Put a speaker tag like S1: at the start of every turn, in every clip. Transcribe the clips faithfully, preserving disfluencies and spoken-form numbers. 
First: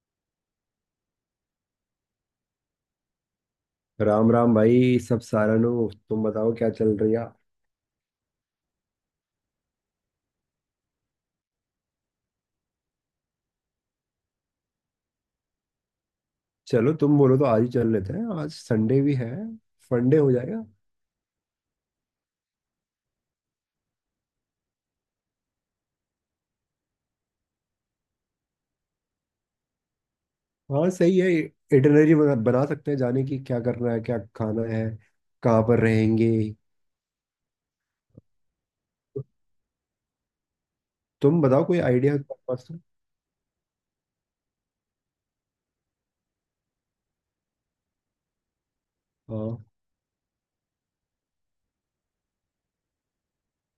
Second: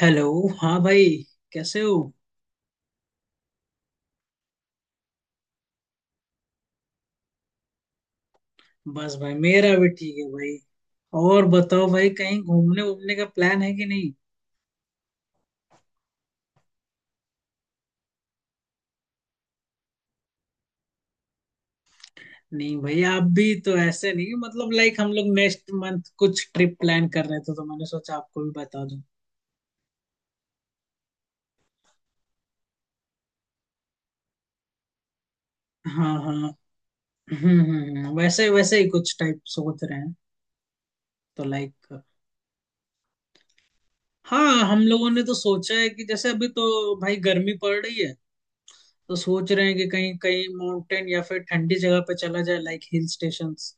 S1: Hello, हाँ भाई। कैसे हो?
S2: राम राम भाई। सब सारानु तुम बताओ क्या चल रही है।
S1: बस भाई मेरा भी ठीक है भाई। और बताओ भाई, कहीं घूमने वूमने का प्लान है कि नहीं?
S2: चलो तुम बोलो तो आज ही चल लेते हैं। आज संडे भी है। फंडे हो जाएगा।
S1: नहीं भाई, आप भी तो ऐसे नहीं, मतलब लाइक हम लोग नेक्स्ट मंथ कुछ ट्रिप प्लान कर रहे थे, तो मैंने सोचा आपको भी बता दूं।
S2: हाँ सही है। इटिनरी बना, बना सकते हैं। जाने की क्या करना है, क्या खाना है, कहाँ पर
S1: हाँ,
S2: रहेंगे।
S1: हाँ। हम्म हम्म हम्म, वैसे वैसे ही कुछ टाइप सोच रहे हैं।
S2: तुम
S1: तो
S2: बताओ कोई
S1: लाइक
S2: आइडिया है तुम्हारे पास तो?
S1: हाँ, हम लोगों ने तो सोचा है कि जैसे अभी तो भाई गर्मी पड़ रही है, तो सोच
S2: हाँ,
S1: रहे हैं कि कहीं कहीं माउंटेन या फिर ठंडी जगह पे चला जाए, लाइक हिल स्टेशंस।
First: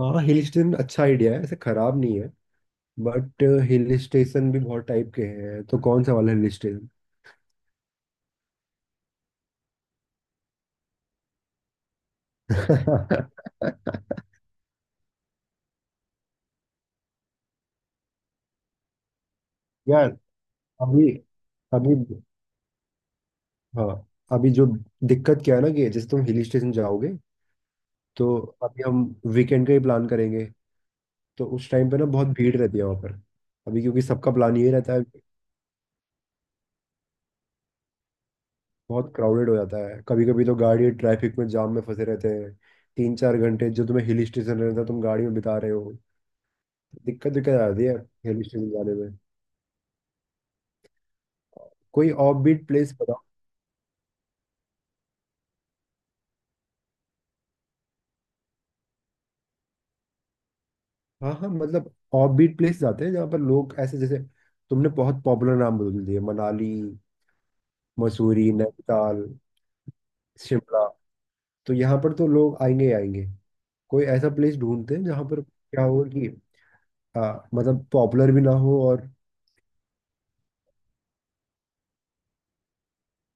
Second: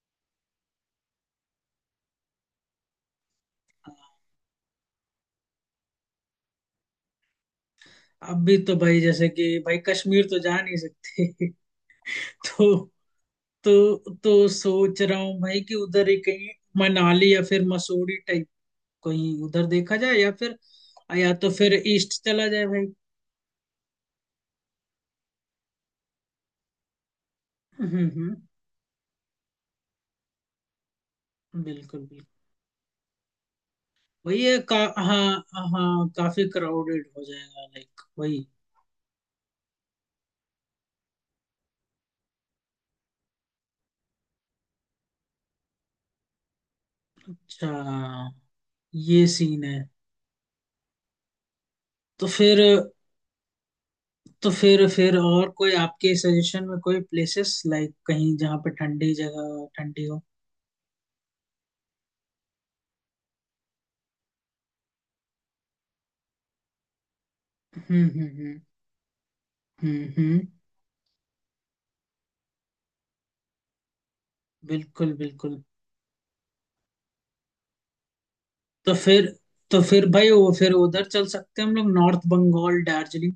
S2: हाँ। हिल स्टेशन अच्छा आइडिया है, ऐसे खराब नहीं है। बट हिल स्टेशन भी बहुत टाइप के हैं, तो कौन सा वाला हिल स्टेशन।
S1: अभी तो भाई जैसे कि भाई कश्मीर तो जा नहीं सकते तो तो तो सोच रहा हूँ भाई कि उधर ही कहीं मनाली या फिर मसूरी टाइप कहीं उधर देखा
S2: यार,
S1: जाए, या फिर
S2: अभी,
S1: या तो फिर
S2: अभी,
S1: ईस्ट चला जाए भाई।
S2: हाँ। अभी जो दिक्कत क्या है ना कि जैसे तुम हिल स्टेशन जाओगे
S1: हम्म, हम्म।
S2: तो। अभी हम वीकेंड का ही प्लान करेंगे, तो उस टाइम पे ना
S1: बिल्कुल, बिल्कुल।
S2: बहुत भीड़ रहती है वहाँ पर। अभी क्योंकि सबका
S1: वही
S2: प्लान
S1: है
S2: ये
S1: का।
S2: रहता है।
S1: हाँ, हाँ, काफी क्राउडेड हो जाएगा लाइक वही।
S2: बहुत क्राउडेड हो जाता है, कभी कभी तो गाड़ी ट्रैफिक में, जाम में फंसे रहते हैं। तीन चार घंटे जो तुम्हें हिल स्टेशन रहता है, तुम गाड़ी में बिता रहे हो। दिक्कत दिक्कत आ जाती है
S1: अच्छा,
S2: हिल स्टेशन जाने में।
S1: ये सीन है।
S2: कोई
S1: तो फिर
S2: ऑफबीट प्लेस बताओ।
S1: तो फिर फिर और कोई आपके सजेशन में कोई प्लेसेस, लाइक कहीं जहाँ पे ठंडी जगह, ठंडी हो।
S2: हाँ, हाँ, मतलब ऑफबीट प्लेस जाते हैं जहाँ पर लोग ऐसे जैसे, तुमने बहुत पॉपुलर नाम बोल दिए। मनाली,
S1: हम्म, हम्म,
S2: मसूरी,
S1: हम्म,
S2: नैनीताल,
S1: हम्म, हम्म।
S2: शिमला। तो यहाँ पर तो लोग आएंगे ही आएंगे। कोई ऐसा प्लेस ढूंढते हैं
S1: बिल्कुल,
S2: जहाँ पर
S1: बिल्कुल।
S2: क्या हो कि आ, मतलब पॉपुलर भी ना हो
S1: तो
S2: और।
S1: फिर तो फिर भाई वो फिर उधर चल सकते हैं हम लोग, नॉर्थ बंगाल, दार्जिलिंग।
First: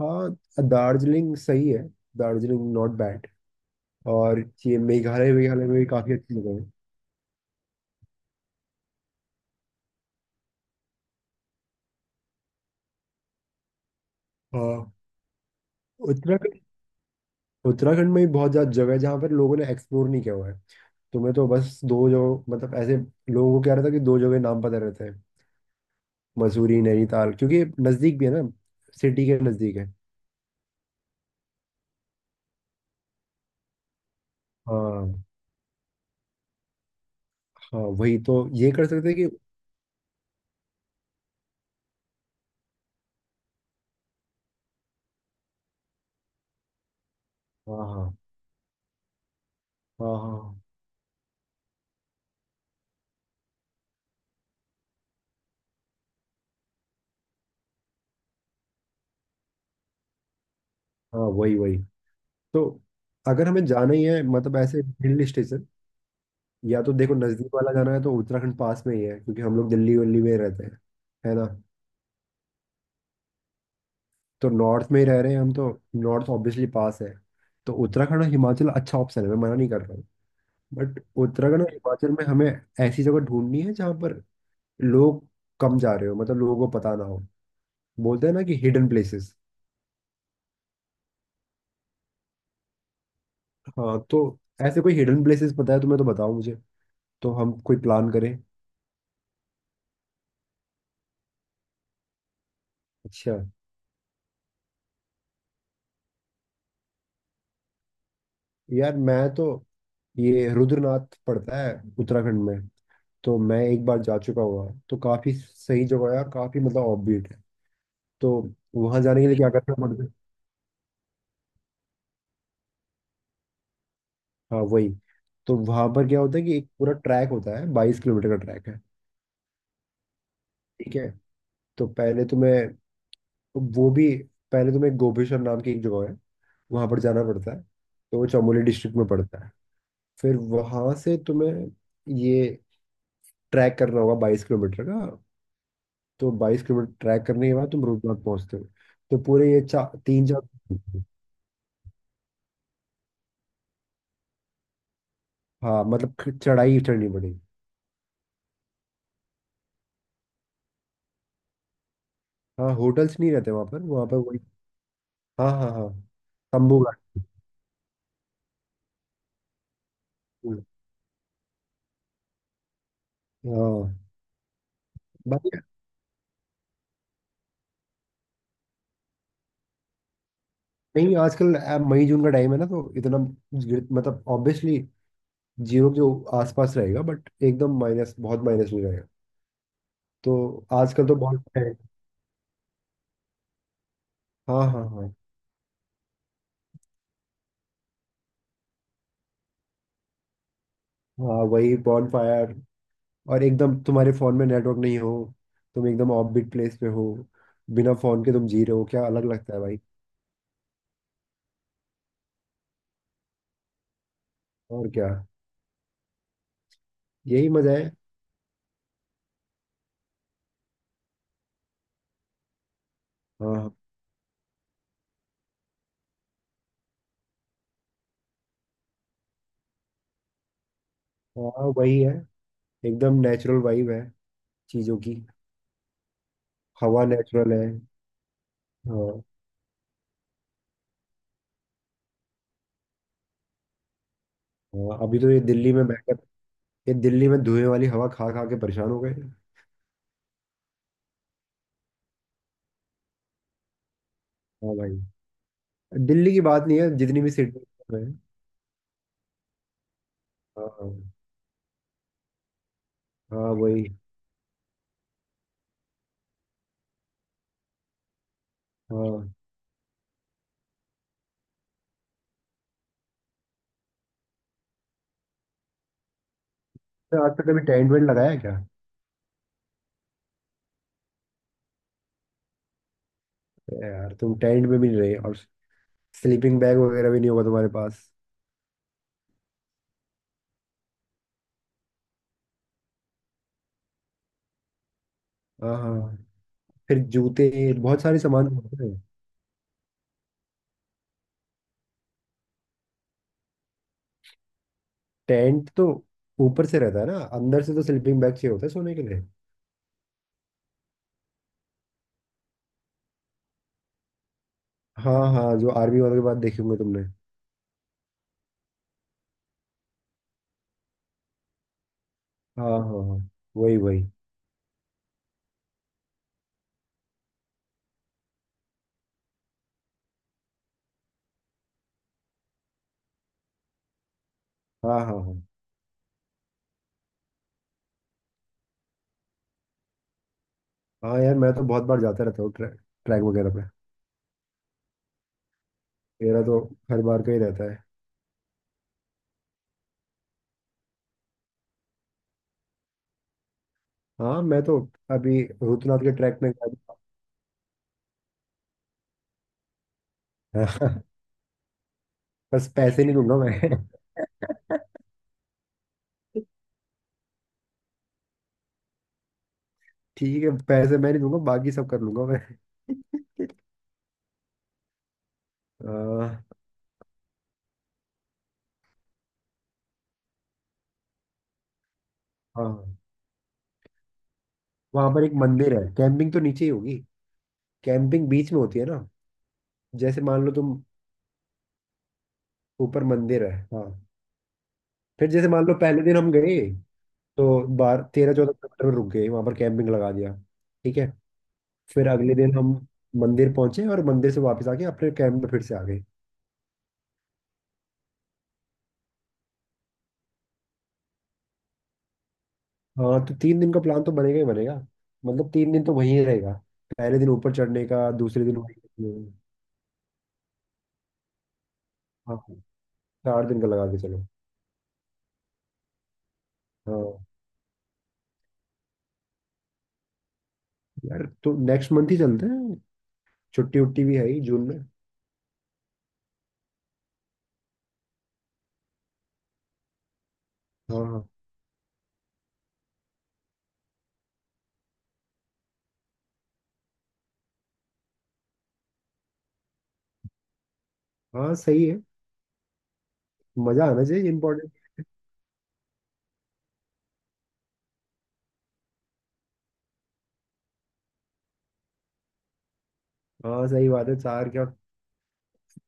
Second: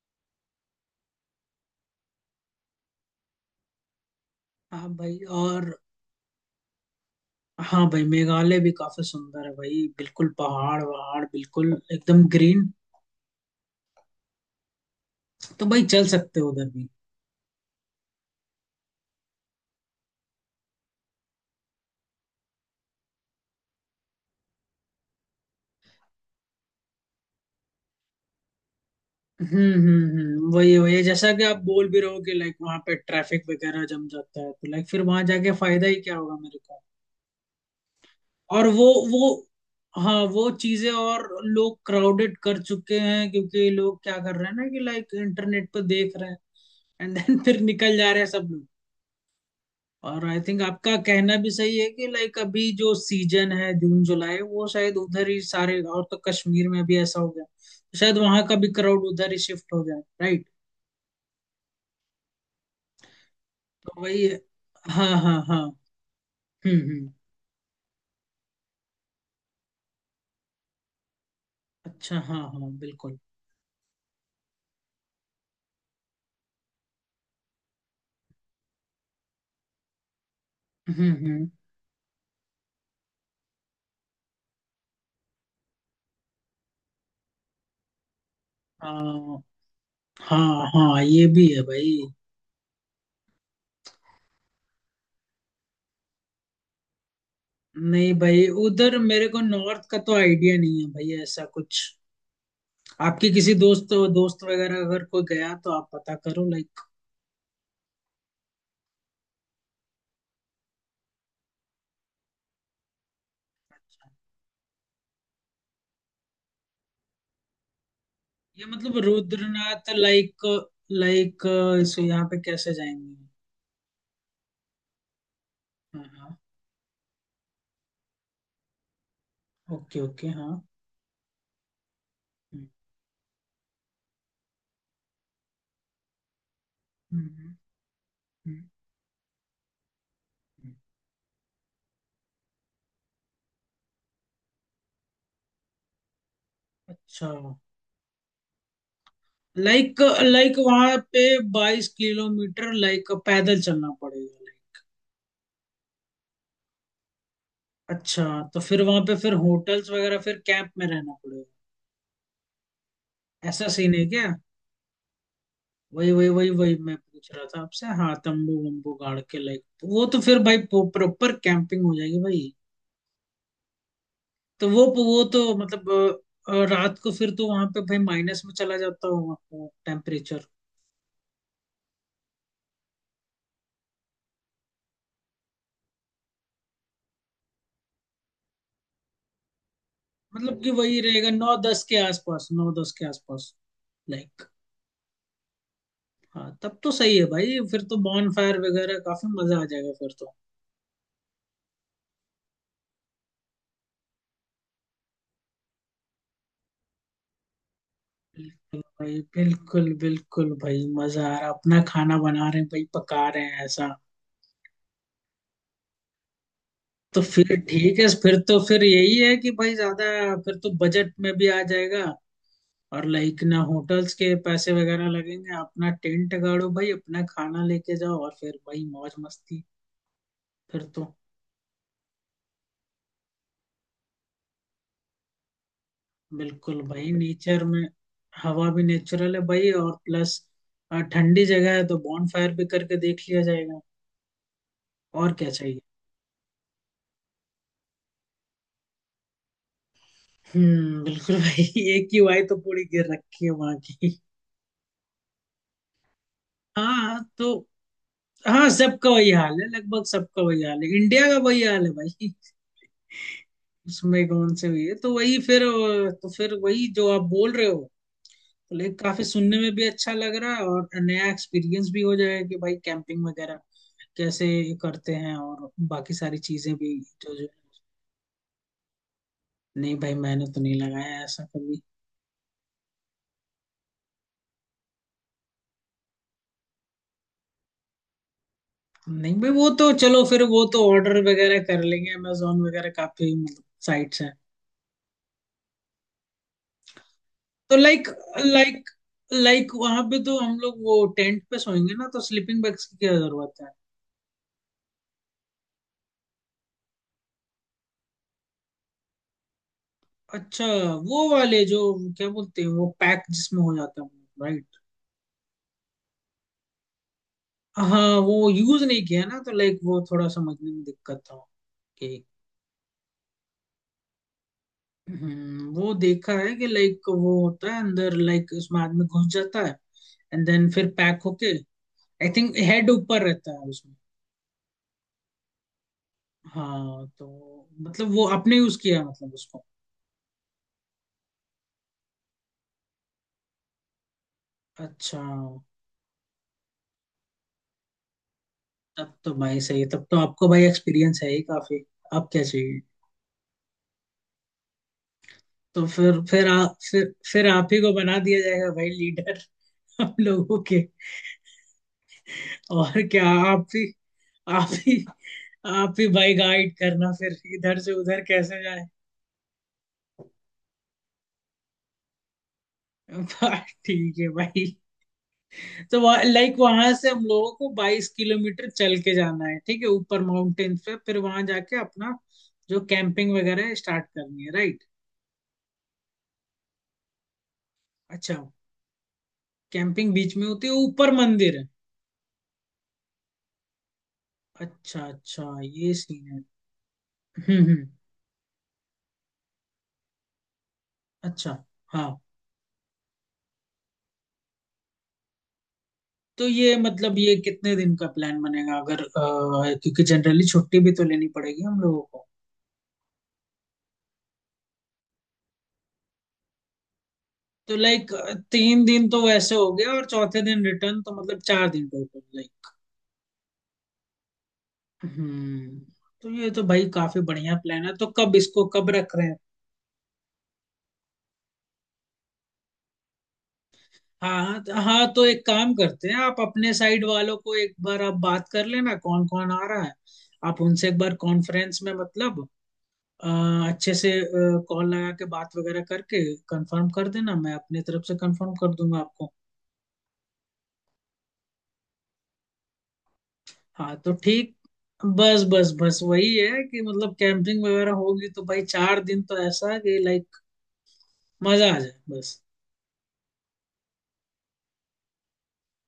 S2: हाँ। दार्जिलिंग सही है। Darjeeling not bad. और ये
S1: हाँ भाई,
S2: मेघालय वेघालय
S1: और
S2: में भी काफी अच्छी जगह है।
S1: हाँ भाई, मेघालय भी काफी सुंदर है भाई, बिल्कुल पहाड़ वहाड़, बिल्कुल एकदम ग्रीन।
S2: हाँ,
S1: तो भाई चल सकते हो
S2: उत्तराखंड।
S1: उधर भी।
S2: उत्तराखंड में भी बहुत ज्यादा जगह है जहाँ पर लोगों ने एक्सप्लोर नहीं किया हुआ है। तुम्हें तो बस दो जगह मतलब ऐसे, लोगों को क्या रहता है कि दो जगह नाम पता रहते हैं। मसूरी नैनीताल क्योंकि नजदीक भी है ना, सिटी के
S1: हम्म
S2: नजदीक है।
S1: हम्म हम्म, वही वही जैसा कि आप बोल भी रहे हो कि लाइक वहां पे ट्रैफिक वगैरह जम जाता है, तो लाइक फिर
S2: हाँ,
S1: वहां जाके फायदा ही क्या होगा मेरे को।
S2: हाँ, वही। तो
S1: और
S2: ये
S1: वो
S2: कर सकते हैं
S1: वो
S2: कि,
S1: हाँ, वो चीजें और लोग क्राउडेड कर चुके हैं, क्योंकि लोग क्या कर रहे हैं ना, कि लाइक इंटरनेट पर देख रहे हैं, एंड देन फिर
S2: हाँ,
S1: निकल जा
S2: हाँ,
S1: रहे हैं सब लोग।
S2: हाँ,
S1: और आई थिंक
S2: हाँ,
S1: आपका कहना भी सही है, कि लाइक अभी जो सीजन है, जून जुलाई, वो शायद उधर ही सारे, और तो कश्मीर में भी ऐसा हो गया, तो शायद वहां का भी क्राउड उधर ही शिफ्ट हो जाए, राइट।
S2: हाँ, वही, वही। तो अगर हमें जाना
S1: तो
S2: ही है
S1: वही है।
S2: मतलब ऐसे
S1: हाँ,
S2: हिल
S1: हाँ, हाँ।
S2: स्टेशन।
S1: हम्म,
S2: या तो
S1: हम्म।
S2: देखो, नज़दीक वाला जाना है तो उत्तराखंड पास में ही है, क्योंकि हम लोग दिल्ली वल्ली में रहते हैं, है ना।
S1: अच्छा, हाँ हाँ, बिल्कुल।
S2: तो नॉर्थ में ही रह रहे हैं हम तो। नॉर्थ ऑब्वियसली पास है। तो उत्तराखंड और हिमाचल अच्छा ऑप्शन है, मैं मना नहीं कर रहा हूँ। बट
S1: हम्म, हम्म।
S2: उत्तराखंड और हिमाचल में हमें ऐसी जगह ढूंढनी है जहाँ पर लोग कम जा रहे हो, मतलब लोगों को पता ना हो। बोलते हैं ना कि हिडन प्लेसेस।
S1: हाँ, हाँ, हाँ, ये भी है भाई।
S2: हाँ तो ऐसे कोई हिडन प्लेसेस पता है तुम्हें तो बताओ मुझे, तो हम कोई प्लान
S1: नहीं
S2: करें।
S1: भाई, उधर मेरे को नॉर्थ का तो आइडिया नहीं है भाई ऐसा कुछ। आपके
S2: अच्छा।
S1: किसी दोस्त दोस्त वगैरह अगर कोई गया तो आप पता करो, लाइक
S2: यार मैं तो, ये रुद्रनाथ पड़ता है उत्तराखंड में। तो मैं एक बार जा चुका हुआ, तो काफी सही जगह है और काफी मतलब ऑफबीट है। तो
S1: ये मतलब
S2: वहां जाने के लिए क्या करना
S1: रुद्रनाथ,
S2: पड़ता है।
S1: लाइक लाइक सो यहाँ पे कैसे जाएंगे?
S2: हाँ वही। तो वहां
S1: हाँ
S2: पर क्या
S1: हाँ,
S2: होता है कि एक पूरा ट्रैक होता है, बाईस किलोमीटर का ट्रैक है।
S1: ओके ओके, हाँ।
S2: ठीक है। तो पहले तुम्हें,
S1: हम्म,
S2: वो भी, पहले तुम्हें गोपेश्वर नाम की एक जगह है, वहां पर जाना पड़ता
S1: हम्म,
S2: है। तो वो चमोली
S1: हम्म,
S2: डिस्ट्रिक्ट में पड़ता है। फिर
S1: हम्म।
S2: वहां से तुम्हें ये ट्रैक करना होगा, बाईस किलोमीटर का। तो बाईस किलोमीटर ट्रैक
S1: अच्छा।
S2: करने के बाद तुम रूपनाथ पहुंचते हो। तो पूरे ये चा,
S1: लाइक
S2: तीन चार।
S1: लाइक वहां पे बाईस किलोमीटर लाइक पैदल चलना पड़ेगा लाइक?
S2: हाँ, मतलब ख- चढ़ाई ही चढ़नी पड़ेगी।
S1: अच्छा, तो फिर वहां पे फिर होटल्स वगैरह, फिर कैंप में रहना पड़ेगा?
S2: हाँ, होटल्स नहीं रहते वहाँ
S1: ऐसा
S2: पर।
S1: सीन है
S2: वहाँ पर
S1: क्या?
S2: वही। हाँ, हाँ, हाँ।
S1: वही वही वही वही
S2: तंबू
S1: मैं पूछ रहा था आपसे, हाँ तंबू वंबू गाड़ के, लाइक वो तो फिर भाई
S2: गाड़ी।
S1: प्रॉपर कैंपिंग हो जाएगी भाई।
S2: हाँ।
S1: तो वो वो तो
S2: बाकी।
S1: मतलब अ, अ, रात को फिर तो वहां पे भाई माइनस में चला जाता होगा टेम्परेचर?
S2: नहीं, आजकल अ, मई जून का टाइम है ना, तो इतना गिर- मतलब ऑब्वियसली जीरो के जो आसपास रहेगा, बट एकदम माइनस, बहुत माइनस नहीं रहेगा। तो
S1: मतलब कि वही
S2: आजकल तो
S1: रहेगा
S2: बहुत
S1: नौ
S2: है।
S1: दस के आसपास, नौ दस के आसपास? लाइक
S2: हाँ, हाँ, हाँ।
S1: हाँ, तब तो सही है भाई, फिर तो बॉन फायर वगैरह, काफी मजा आ जाएगा फिर तो।
S2: हाँ वही बॉन फायर। और एकदम तुम्हारे फोन में नेटवर्क नहीं हो, तुम एकदम ऑफबीट प्लेस पे हो, बिना फोन के तुम जी रहे
S1: बिल्कुल
S2: हो, क्या
S1: भाई,
S2: अलग लगता है भाई।
S1: बिल्कुल बिल्कुल भाई, मजा आ रहा, अपना खाना बना रहे हैं भाई, पका रहे हैं ऐसा।
S2: और क्या।
S1: तो फिर
S2: यही मजा है।
S1: ठीक है, फिर तो, फिर यही है कि भाई ज्यादा, फिर तो बजट में भी आ जाएगा। और लाइक ना
S2: हाँ,
S1: होटल्स के पैसे वगैरह लगेंगे, अपना टेंट गाड़ो भाई, अपना खाना लेके जाओ, और फिर भाई मौज मस्ती, फिर तो।
S2: हाँ वही है। एकदम नेचुरल वाइब है चीजों की।
S1: बिल्कुल
S2: हवा
S1: भाई,
S2: नेचुरल
S1: नेचर
S2: है।
S1: में हवा भी
S2: हाँ।
S1: नेचुरल है भाई, और प्लस ठंडी जगह है, तो बॉनफायर भी करके देख लिया जाएगा।
S2: हाँ अभी तो
S1: और
S2: ये
S1: क्या
S2: दिल्ली
S1: चाहिए?
S2: में बैठकर, ये दिल्ली में धुएं वाली हवा खा खा के परेशान हो गए।
S1: हम्म, बिल्कुल भाई। एक ही वाई तो पूरी गिर रखी है वहां की।
S2: हाँ भाई। दिल्ली की बात नहीं है, जितनी
S1: हाँ
S2: भी
S1: तो,
S2: सिटी है।
S1: हाँ, सबका वही हाल है, लगभग सबका वही
S2: हाँ,
S1: हाल है,
S2: हाँ,
S1: इंडिया का वही हाल है भाई।
S2: हाँ, वही।
S1: उसमें कौन से हुई है, तो वही फिर, अ, तो फिर वही जो आप बोल रहे हो। तो लाइक काफी
S2: हाँ
S1: सुनने में भी अच्छा लग रहा है, और नया एक्सपीरियंस भी हो जाएगा कि भाई कैंपिंग वगैरह कैसे करते हैं, और बाकी सारी चीजें भी
S2: तो आज
S1: जो
S2: तक
S1: जो।
S2: कभी टेंट वेंट लगाया है क्या।
S1: नहीं भाई, मैंने तो नहीं लगाया ऐसा कभी।
S2: अरे यार, तुम टेंट में भी नहीं रहे और स्लीपिंग बैग वगैरह भी नहीं होगा तुम्हारे पास।
S1: नहीं भाई वो तो चलो फिर, वो तो ऑर्डर वगैरह कर लेंगे, अमेजोन वगैरह काफी मतलब साइट्स हैं।
S2: हाँ, हाँ। फिर जूते,
S1: तो
S2: बहुत
S1: लाइक
S2: सारे सामान होते
S1: लाइक
S2: हैं।
S1: लाइक वहां पे तो हम लोग वो टेंट पे सोएंगे ना, तो स्लीपिंग बैग्स की क्या जरूरत है?
S2: टेंट तो ऊपर से रहता है ना, अंदर से तो स्लीपिंग बैग चाहिए होता है सोने के लिए।
S1: अच्छा, वो वाले जो, क्या बोलते हैं वो, पैक जिसमें हो जाता है, राइट।
S2: हाँ, हाँ, जो आर्मी वालों के बाद देखे होंगे तुमने।
S1: हाँ, वो यूज नहीं किया ना, तो लाइक वो थोड़ा समझने में दिक्कत था कि,
S2: हाँ, हाँ, हाँ, वही वही।
S1: हम्म, वो देखा है कि लाइक वो होता है अंदर, लाइक उसमें आदमी घुस जाता है, एंड देन फिर पैक होके, आई थिंक हेड ऊपर रहता है उसमें।
S2: हाँ, हाँ, हाँ,
S1: हाँ तो, मतलब वो आपने यूज किया है मतलब उसको?
S2: हाँ। यार मैं तो बहुत बार जाता रहता हूँ ट्रैक ट्रैक वगैरह पे।
S1: अच्छा,
S2: मेरा तो हर बार का ही रहता है।
S1: तब तो भाई सही, तब तो आपको भाई एक्सपीरियंस है ही काफी। आप क्या चाहिए।
S2: हाँ, मैं तो अभी
S1: तो
S2: रुद्रनाथ के
S1: फिर
S2: ट्रैक
S1: फिर
S2: में
S1: आ,
S2: गया
S1: फिर फिर आप ही को बना दिया जाएगा भाई लीडर। हम लोगों के।
S2: था। बस
S1: और
S2: पैसे नहीं
S1: क्या।
S2: दूंगा
S1: आप ही
S2: मैं।
S1: आप ही आप ही भाई गाइड करना, फिर इधर से उधर कैसे जाए।
S2: ठीक है, पैसे मैं नहीं दूंगा, बाकी सब कर लूंगा मैं।
S1: बस ठीक है भाई। तो वह, लाइक
S2: आ,
S1: वहां से हम लोगों को बाईस किलोमीटर चल के जाना है, ठीक है, ऊपर माउंटेन्स पे, फिर वहां जाके अपना जो
S2: हाँ,
S1: कैंपिंग वगैरह है स्टार्ट करनी है, राइट।
S2: वहां पर एक मंदिर है, कैंपिंग तो नीचे ही होगी। कैंपिंग
S1: अच्छा,
S2: बीच में होती है ना।
S1: कैंपिंग
S2: जैसे
S1: बीच
S2: मान
S1: में
S2: लो
S1: होती है,
S2: तुम,
S1: ऊपर मंदिर है।
S2: ऊपर मंदिर है, हाँ।
S1: अच्छा
S2: फिर
S1: अच्छा,
S2: जैसे मान लो
S1: ये
S2: पहले दिन हम
S1: सीन है।
S2: गए, तो
S1: हम्म, हम्म।
S2: बारह तेरह चौदह किलोमीटर में रुक गए, वहां पर कैंपिंग लगा दिया। ठीक है।
S1: अच्छा हाँ,
S2: फिर अगले दिन हम मंदिर पहुंचे और मंदिर से वापस आके अपने कैंप में फिर से आ गए।
S1: तो ये मतलब ये कितने दिन का प्लान बनेगा अगर अ, क्योंकि जनरली छुट्टी भी तो लेनी पड़ेगी हम लोगों को।
S2: हाँ तो तीन दिन का प्लान तो बनेगा ही बनेगा। मतलब तीन दिन तो वहीं रहेगा। पहले दिन ऊपर
S1: तो
S2: चढ़ने का,
S1: लाइक
S2: दूसरे दिन
S1: तीन दिन
S2: वहीं।
S1: तो वैसे हो गया, और चौथे दिन रिटर्न, तो मतलब चार दिन टोटल
S2: हाँ,
S1: लाइक।
S2: चार दिन का लगा के चलो।
S1: हम्म। तो ये तो भाई काफी
S2: हाँ
S1: बढ़िया प्लान है, तो कब इसको कब रख रहे हैं?
S2: यार, तो नेक्स्ट मंथ ही चलते हैं। छुट्टी उट्टी भी है ही
S1: हाँ
S2: जून
S1: हाँ तो,
S2: में।
S1: हाँ तो एक काम करते हैं, आप अपने साइड वालों को एक बार आप बात कर लेना, कौन कौन आ रहा है। आप उनसे एक
S2: हाँ,
S1: बार
S2: हाँ,
S1: कॉन्फ्रेंस में मतलब, अ, अच्छे से कॉल लगा के बात वगैरह करके कंफर्म कर देना, मैं अपने तरफ से कंफर्म कर दूंगा आपको।
S2: हाँ, सही है। मजा
S1: हाँ
S2: आना
S1: तो
S2: चाहिए
S1: ठीक,
S2: इम्पोर्टेंट।
S1: बस बस बस, वही है कि मतलब कैंपिंग वगैरह होगी तो भाई चार दिन तो, ऐसा कि लाइक मजा आ जाए बस।
S2: हाँ सही बात है। चार क्या,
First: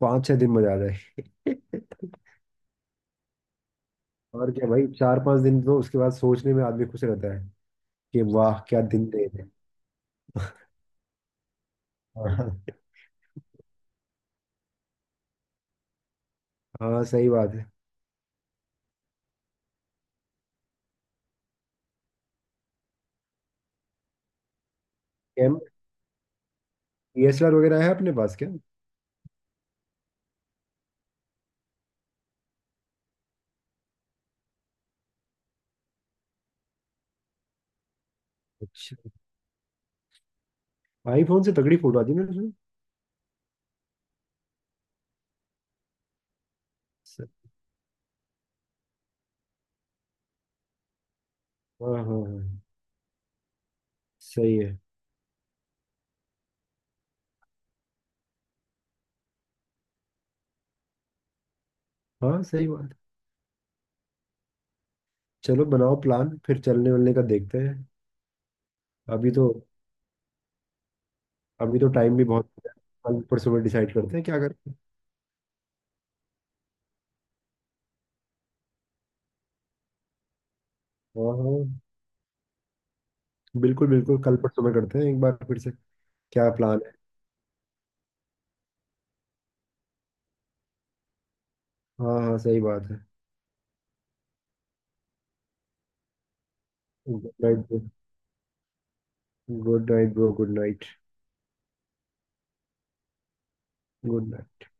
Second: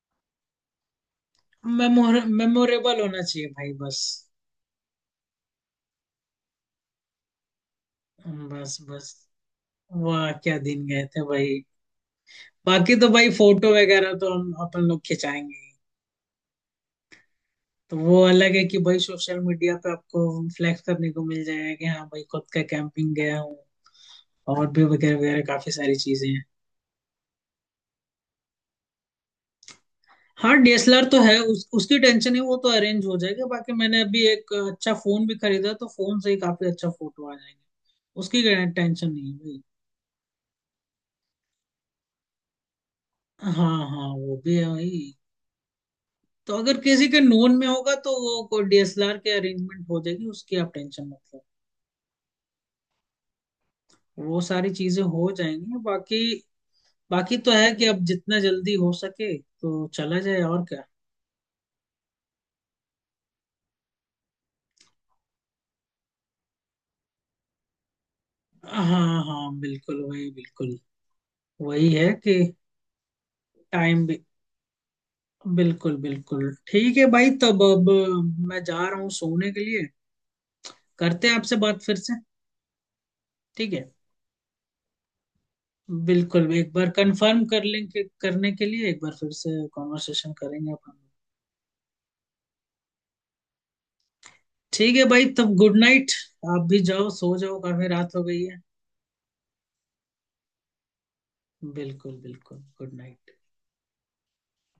S2: पाँच छह दिन मजा आ जाए।
S1: मेमोर मेमोरेबल होना चाहिए भाई, बस
S2: और क्या भाई, चार पांच दिन तो उसके बाद सोचने में आदमी खुश रहता है कि वाह
S1: बस
S2: क्या दिन
S1: बस।
S2: थे।
S1: वाह क्या दिन गए थे भाई।
S2: हाँ।
S1: बाकी तो भाई फोटो वगैरह तो हम अपन लोग खिंचाएंगे ही।
S2: हाँ सही बात है।
S1: तो वो अलग है कि भाई सोशल मीडिया पे आपको फ्लैक्स करने को मिल जाएगा, कि हाँ भाई खुद का कैंपिंग गया हूँ, और भी वगैरह वगैरह,
S2: कैम,
S1: काफी सारी चीजें हैं।
S2: डी एस एल आर वगैरह है अपने पास क्या।
S1: हाँ, डी एस एल आर तो है उस, उसकी टेंशन है, वो तो अरेंज हो जाएगा, बाकी मैंने अभी एक अच्छा फोन भी खरीदा, तो फोन से ही काफी अच्छा फोटो आ जाएंगे। उसकी
S2: अच्छा।
S1: टेंशन नहीं है भाई।
S2: आईफोन से तगड़ी फोटो आती है मेरे उसमें।
S1: हाँ हाँ, वो भी है भाई। तो अगर किसी के
S2: स-
S1: नोन में होगा तो वो कोई डी एस एल आर के अरेंजमेंट हो जाएगी, उसकी आप टेंशन मत लो।
S2: हाँ, हाँ, हाँ,
S1: वो
S2: सही
S1: सारी
S2: है।
S1: चीजें हो जाएंगी बाकी। बाकी तो है कि अब जितना जल्दी हो सके तो चला जाए, और क्या।
S2: हाँ सही बात है। चलो बनाओ प्लान, फिर चलने वलने का देखते हैं।
S1: हाँ
S2: अभी तो
S1: हाँ, बिल्कुल वही, बिल्कुल
S2: अभी तो
S1: वही है
S2: टाइम भी
S1: कि
S2: बहुत है। कल परसों में डिसाइड
S1: टाइम
S2: करते
S1: भी।
S2: हैं क्या करते हैं।
S1: बिल्कुल, बिल्कुल ठीक है भाई, तब अब मैं जा रहा हूँ सोने के लिए, करते
S2: हाँ,
S1: हैं
S2: हाँ,
S1: आपसे बात फिर से, ठीक
S2: बिल्कुल,
S1: है।
S2: बिल्कुल, कल परसों में करते हैं एक बार फिर से। क्या
S1: बिल्कुल, एक
S2: प्लान
S1: बार
S2: है।
S1: कंफर्म कर लेंगे, करने के लिए एक बार फिर से कॉन्वर्सेशन करेंगे अपन।
S2: हाँ, हाँ, सही बात है।
S1: ठीक है भाई, तब गुड नाइट, आप भी जाओ
S2: गुड
S1: सो
S2: नाइट
S1: जाओ,
S2: ब्रो।
S1: काफी रात हो गई है।
S2: Good night bro, good night.
S1: बिल्कुल बिल्कुल, गुड नाइट।
S2: Good night.